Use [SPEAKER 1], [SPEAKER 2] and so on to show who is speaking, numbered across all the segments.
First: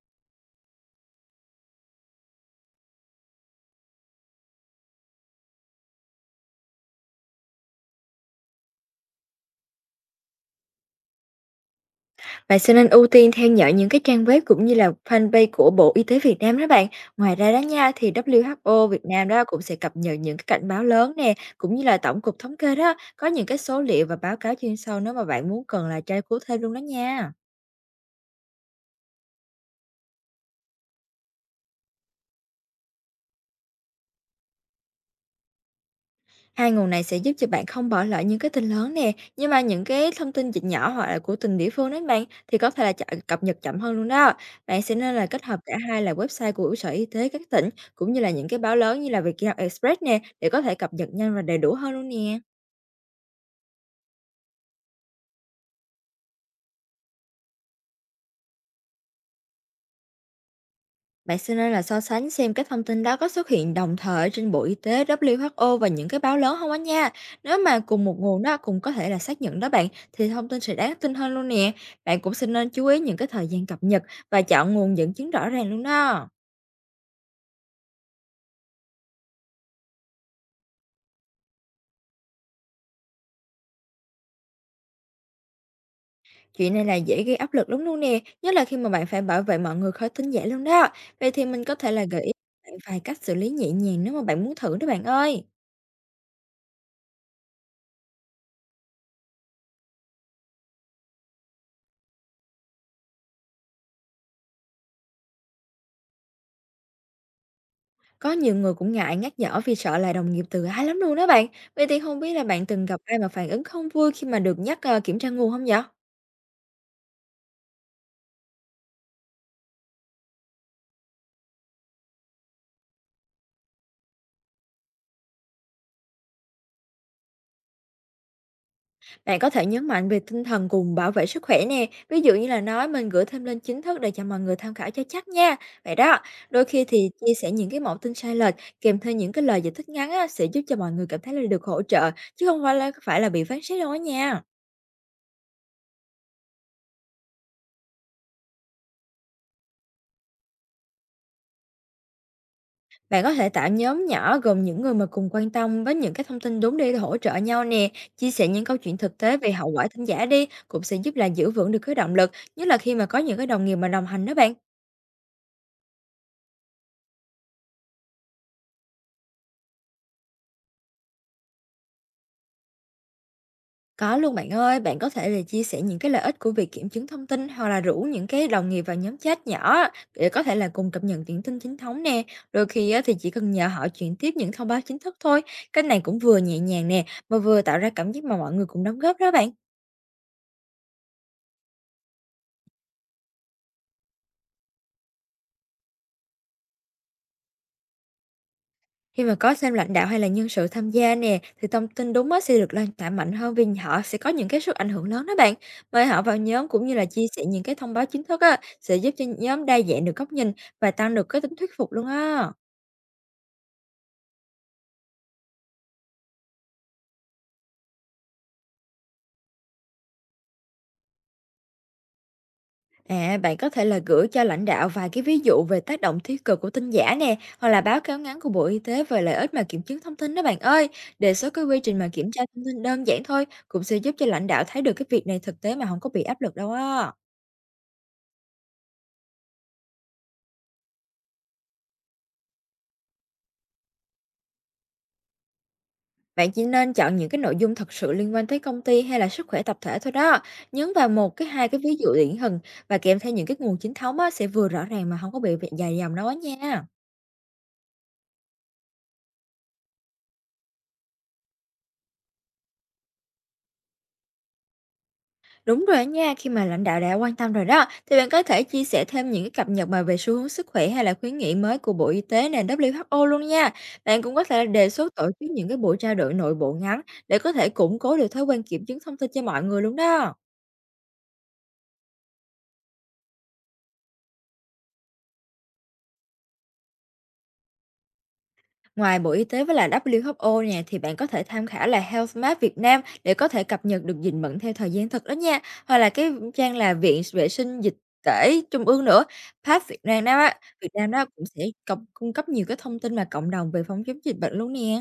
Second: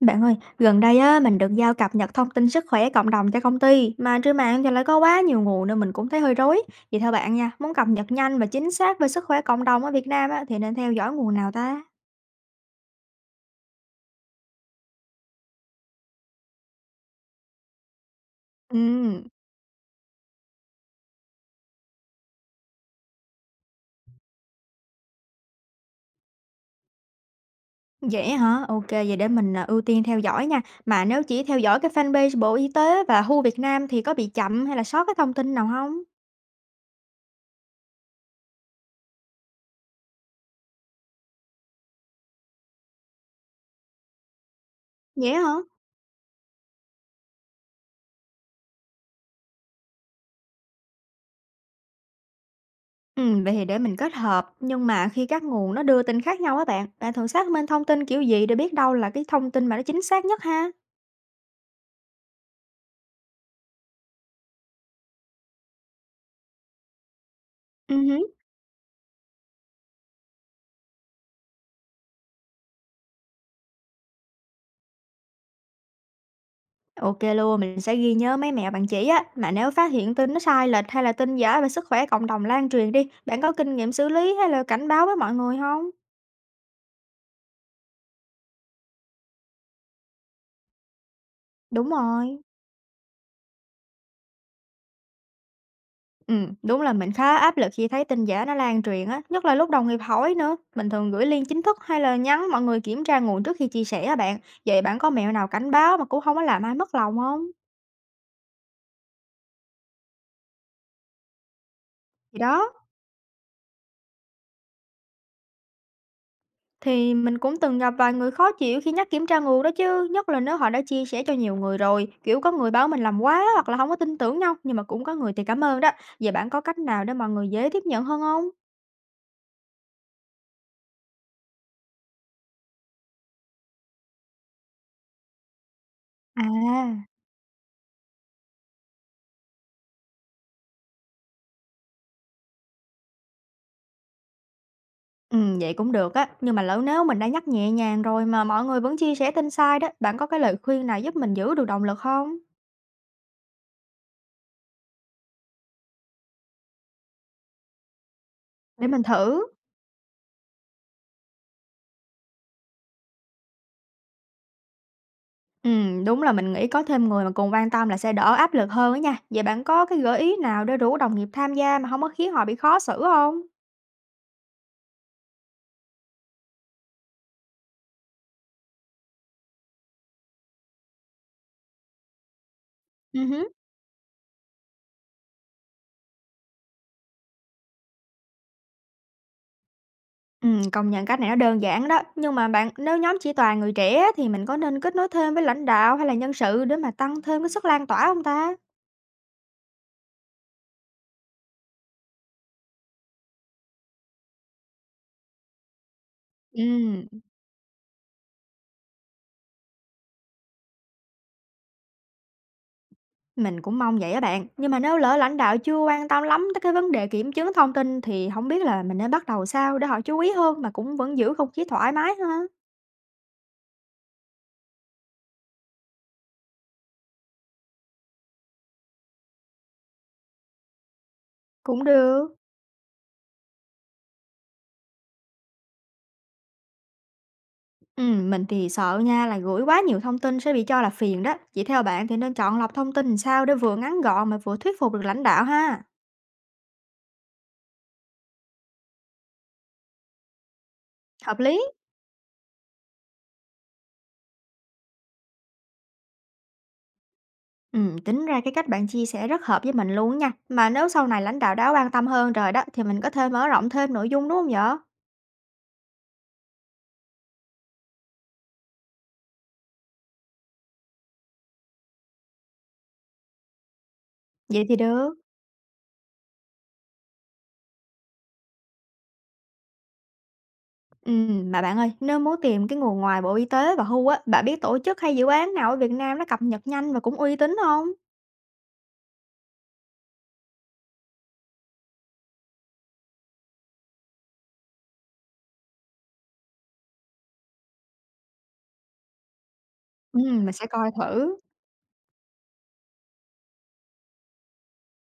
[SPEAKER 1] Bạn ơi, gần đây á, mình được giao cập nhật thông tin sức khỏe cộng đồng cho công ty, mà trên mạng thì lại có quá nhiều nguồn nên mình cũng thấy hơi rối. Vậy theo bạn nha, muốn cập nhật nhanh và chính xác về sức khỏe cộng đồng ở Việt Nam á, thì nên theo dõi nguồn nào ta?
[SPEAKER 2] Bạn sẽ nên ưu tiên theo dõi những cái trang web cũng như là fanpage của Bộ Y tế Việt Nam đó bạn. Ngoài ra đó nha, thì WHO Việt
[SPEAKER 1] Ừ,
[SPEAKER 2] Nam đó cũng sẽ cập nhật những cái cảnh báo lớn nè, cũng như là Tổng cục Thống kê đó, có những cái số liệu và báo cáo chuyên sâu nếu mà bạn muốn cần là tra cứu thêm luôn đó nha.
[SPEAKER 1] vậy hả? Ok, vậy để mình ưu tiên theo dõi nha. Mà nếu chỉ theo dõi cái fanpage Bộ Y tế và WHO Việt Nam thì có bị chậm hay là sót cái thông tin nào không?
[SPEAKER 2] Hai nguồn này sẽ giúp cho bạn không bỏ lỡ những cái tin lớn nè, nhưng mà những cái thông tin dịch nhỏ hoặc là của từng địa phương đó bạn thì có thể là cập nhật chậm hơn luôn đó. Bạn sẽ nên là
[SPEAKER 1] Vậy
[SPEAKER 2] kết
[SPEAKER 1] hả?
[SPEAKER 2] hợp cả hai là website của Sở Y tế các tỉnh cũng như là những cái báo lớn như là Vietnam Express nè để có thể cập nhật nhanh và đầy đủ hơn luôn nè.
[SPEAKER 1] Ừ, vậy thì để mình kết hợp. Nhưng mà khi các nguồn nó đưa tin khác nhau á bạn, bạn thường xác minh thông tin kiểu gì để biết đâu là cái thông tin mà nó chính xác nhất ha?
[SPEAKER 2] Bạn sẽ nên là so sánh xem cái thông tin đó có xuất hiện đồng thời trên Bộ Y tế, WHO và những cái báo lớn không á nha. Nếu mà
[SPEAKER 1] Ừ,
[SPEAKER 2] cùng một
[SPEAKER 1] hứm,
[SPEAKER 2] nguồn đó cũng có thể là xác nhận đó bạn, thì thông tin sẽ đáng tin hơn luôn nè. Bạn cũng sẽ nên chú ý những cái thời gian cập nhật và chọn nguồn dẫn chứng rõ ràng luôn đó.
[SPEAKER 1] ô luôn, mình sẽ ghi nhớ mấy mẹo bạn chỉ á. Mà nếu phát hiện tin nó sai lệch hay là tin giả về sức khỏe cộng đồng lan truyền đi, bạn có kinh nghiệm xử lý hay là cảnh báo với mọi người không?
[SPEAKER 2] Chuyện này là dễ gây áp lực lắm luôn nè, nhất là khi mà bạn phải bảo vệ mọi người khỏi tin giả luôn đó. Vậy thì mình có
[SPEAKER 1] Đúng
[SPEAKER 2] thể là gợi ý
[SPEAKER 1] rồi.
[SPEAKER 2] bạn vài cách xử lý nhẹ nhàng nếu mà bạn muốn thử đó bạn ơi.
[SPEAKER 1] Đúng là mình khá áp lực khi thấy tin giả nó lan truyền á, nhất là lúc đồng nghiệp hỏi nữa. Mình thường gửi link chính thức hay là nhắn mọi người kiểm tra nguồn trước khi chia sẻ á bạn. Vậy bạn có mẹo nào cảnh báo mà cũng không có làm ai mất lòng không?
[SPEAKER 2] Có nhiều người cũng ngại nhắc nhở vì sợ là đồng nghiệp tự ái lắm luôn đó bạn. Vậy thì không biết
[SPEAKER 1] Thì
[SPEAKER 2] là bạn
[SPEAKER 1] đó.
[SPEAKER 2] từng gặp ai mà phản ứng không vui khi mà được nhắc kiểm tra nguồn không vậy?
[SPEAKER 1] Thì mình cũng từng gặp vài người khó chịu khi nhắc kiểm tra nguồn đó chứ, nhất là nếu họ đã chia sẻ cho nhiều người rồi, kiểu có người báo mình làm quá hoặc là không có tin tưởng nhau, nhưng mà cũng có người thì cảm ơn đó. Vậy bạn có cách nào để mọi người dễ tiếp nhận hơn không?
[SPEAKER 2] Bạn có thể nhấn mạnh về tinh thần cùng bảo vệ sức khỏe nè. Ví dụ như là nói mình gửi thêm lên chính thức để cho mọi người tham khảo cho chắc nha. Vậy đó, đôi khi
[SPEAKER 1] À,
[SPEAKER 2] thì chia sẻ những cái mẫu tin sai lệch kèm theo những cái lời giải thích ngắn á, sẽ giúp cho mọi người cảm thấy là được hỗ trợ chứ không phải là bị phán xét đâu đó nha.
[SPEAKER 1] ừ, vậy cũng được á, nhưng mà lỡ nếu mình đã nhắc nhẹ nhàng rồi mà mọi người vẫn chia sẻ tin sai đó, bạn có cái lời khuyên nào giúp mình giữ được động lực không?
[SPEAKER 2] Bạn có thể tạo nhóm nhỏ gồm những người mà cùng quan tâm với những cái thông tin đúng đi để hỗ trợ nhau nè, chia sẻ những câu
[SPEAKER 1] Để
[SPEAKER 2] chuyện
[SPEAKER 1] mình
[SPEAKER 2] thực tế
[SPEAKER 1] thử.
[SPEAKER 2] về hậu quả thính giả đi, cũng sẽ giúp là giữ vững được cái động lực, nhất là khi mà có những cái đồng nghiệp mà đồng hành đó bạn.
[SPEAKER 1] Ừ, đúng là mình nghĩ có thêm người mà cùng quan tâm là sẽ đỡ áp lực hơn á nha. Vậy bạn có cái gợi ý nào để rủ đồng nghiệp tham gia mà không có khiến họ bị khó xử không?
[SPEAKER 2] Có luôn bạn ơi, bạn có thể là chia sẻ những cái lợi ích của việc kiểm chứng thông tin hoặc là rủ những cái đồng nghiệp vào nhóm chat nhỏ để có thể là cùng cập nhật những tin chính thống nè. Đôi khi á, thì chỉ
[SPEAKER 1] Ừ.
[SPEAKER 2] cần nhờ họ chuyển tiếp những thông báo chính thức thôi. Cách này cũng vừa nhẹ nhàng nè, mà vừa tạo ra cảm giác mà mọi người cùng đóng góp đó bạn.
[SPEAKER 1] Công nhận cách này nó đơn giản đó. Nhưng mà bạn, nếu nhóm chỉ toàn người trẻ á, thì mình có nên kết nối thêm với lãnh đạo hay là nhân sự để mà tăng thêm cái sức lan tỏa không ta?
[SPEAKER 2] Khi mà có thêm lãnh đạo hay là nhân sự tham gia nè, thì thông tin đúng á sẽ được lan tỏa mạnh hơn vì họ sẽ có những cái sức ảnh hưởng lớn đó bạn. Mời họ vào nhóm cũng như là
[SPEAKER 1] Ừm,
[SPEAKER 2] chia sẻ những cái thông báo chính thức á, sẽ giúp cho nhóm đa dạng được góc nhìn và tăng được cái tính thuyết phục luôn á.
[SPEAKER 1] mình cũng mong vậy á bạn. Nhưng mà nếu lỡ lãnh đạo chưa quan tâm lắm tới cái vấn đề kiểm chứng thông tin thì không biết là mình nên bắt đầu sao để họ chú ý hơn mà cũng vẫn giữ không khí thoải mái ha?
[SPEAKER 2] À, bạn có thể là gửi cho lãnh đạo vài cái ví dụ về tác động tiêu cực của tin giả nè, hoặc là báo cáo ngắn của Bộ Y tế về lợi ích mà kiểm chứng thông tin đó bạn ơi. Đề xuất cái quy
[SPEAKER 1] Cũng
[SPEAKER 2] trình mà kiểm
[SPEAKER 1] được.
[SPEAKER 2] tra thông tin đơn giản thôi cũng sẽ giúp cho lãnh đạo thấy được cái việc này thực tế mà không có bị áp lực đâu á.
[SPEAKER 1] Mình thì sợ nha là gửi quá nhiều thông tin sẽ bị cho là phiền đó. Chỉ theo bạn thì nên chọn lọc thông tin làm sao để vừa ngắn gọn mà vừa thuyết phục được lãnh đạo ha?
[SPEAKER 2] Bạn chỉ nên chọn những cái nội dung thật sự liên quan tới công ty hay là sức khỏe tập thể thôi đó. Nhấn vào một
[SPEAKER 1] Hợp
[SPEAKER 2] cái
[SPEAKER 1] lý.
[SPEAKER 2] hai cái ví dụ điển hình và kèm theo những cái nguồn chính thống á, sẽ vừa rõ ràng mà không có bị dài dòng đâu nha.
[SPEAKER 1] Tính ra cái cách bạn chia sẻ rất hợp với mình luôn nha. Mà nếu sau này lãnh đạo đã quan tâm hơn rồi đó thì mình có thể mở rộng thêm nội dung đúng không vậy?
[SPEAKER 2] Đúng rồi á nha, khi mà lãnh đạo đã quan tâm rồi đó, thì bạn có thể chia sẻ thêm những cái cập nhật mà về xu hướng sức khỏe hay là khuyến nghị mới của Bộ Y tế nền WHO luôn nha. Bạn cũng có
[SPEAKER 1] Vậy
[SPEAKER 2] thể
[SPEAKER 1] thì
[SPEAKER 2] đề
[SPEAKER 1] được.
[SPEAKER 2] xuất tổ chức những cái buổi trao đổi nội bộ ngắn để có thể củng cố được thói quen kiểm chứng thông tin cho mọi người luôn đó.
[SPEAKER 1] Mà bạn ơi, nếu muốn tìm cái nguồn ngoài Bộ Y tế và WHO á, bạn biết tổ chức hay dự án nào ở Việt Nam nó cập nhật nhanh và cũng uy tín không?
[SPEAKER 2] Ngoài Bộ Y tế với lại WHO nè thì bạn có thể tham khảo là Health Map Việt Nam để có thể cập nhật được dịch bệnh theo thời gian thực đó nha. Hoặc là cái trang là Viện Vệ sinh Dịch tễ Trung ương nữa. PATH Việt Nam đó
[SPEAKER 1] Mình
[SPEAKER 2] á,
[SPEAKER 1] sẽ
[SPEAKER 2] Việt
[SPEAKER 1] coi
[SPEAKER 2] Nam đó
[SPEAKER 1] thử.
[SPEAKER 2] cũng sẽ cung cấp nhiều cái thông tin mà cộng đồng về phòng chống dịch bệnh luôn nè.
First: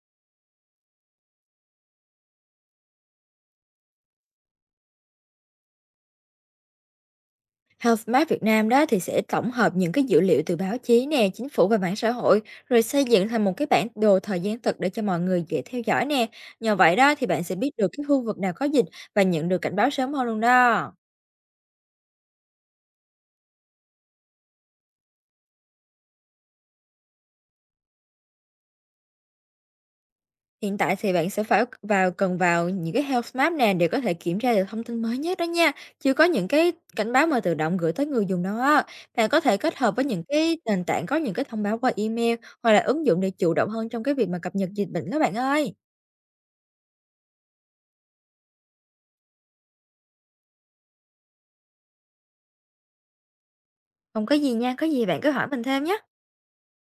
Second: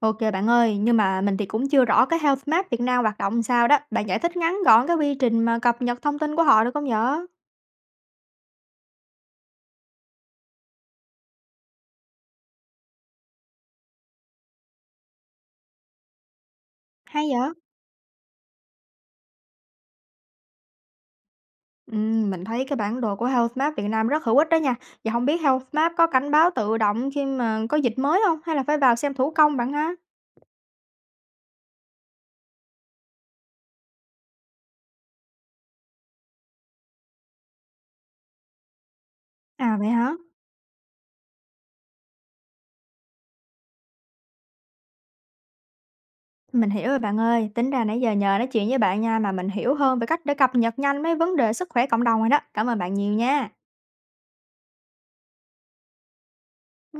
[SPEAKER 1] Ok bạn ơi, nhưng mà mình thì cũng chưa rõ cái Health Map Việt Nam hoạt động sao đó. Bạn giải thích ngắn gọn cái quy trình mà cập nhật thông tin của họ được không vậy?
[SPEAKER 2] Health Map Việt Nam đó thì sẽ tổng hợp những cái dữ liệu từ báo chí nè, chính phủ và mạng xã hội rồi xây dựng thành một cái bản đồ thời gian thực để cho mọi người dễ theo dõi nè. Nhờ vậy đó thì
[SPEAKER 1] Hay
[SPEAKER 2] bạn
[SPEAKER 1] vậy?
[SPEAKER 2] sẽ biết được cái khu vực nào có dịch và nhận được cảnh báo sớm hơn luôn đó.
[SPEAKER 1] Mình thấy cái bản đồ của Health Map Việt Nam rất hữu ích đó nha. Và không biết Health Map có cảnh báo tự động khi mà có dịch mới không, hay là phải vào xem thủ công bạn ha?
[SPEAKER 2] Hiện tại thì bạn sẽ phải vào cần vào những cái Health Map nè để có thể kiểm tra được thông tin mới nhất đó nha. Chưa có những cái cảnh báo mà tự động gửi tới người dùng đâu á. Bạn có thể
[SPEAKER 1] À,
[SPEAKER 2] kết
[SPEAKER 1] vậy
[SPEAKER 2] hợp với
[SPEAKER 1] hả?
[SPEAKER 2] những cái nền tảng có những cái thông báo qua email hoặc là ứng dụng để chủ động hơn trong cái việc mà cập nhật dịch bệnh đó bạn ơi.
[SPEAKER 1] Mình hiểu rồi bạn ơi. Tính ra nãy giờ nhờ nói chuyện với bạn nha mà mình hiểu hơn về cách để cập nhật nhanh mấy vấn đề sức khỏe cộng đồng rồi đó. Cảm ơn bạn nhiều nha.
[SPEAKER 2] Không có gì nha, có gì bạn cứ hỏi mình thêm nhé.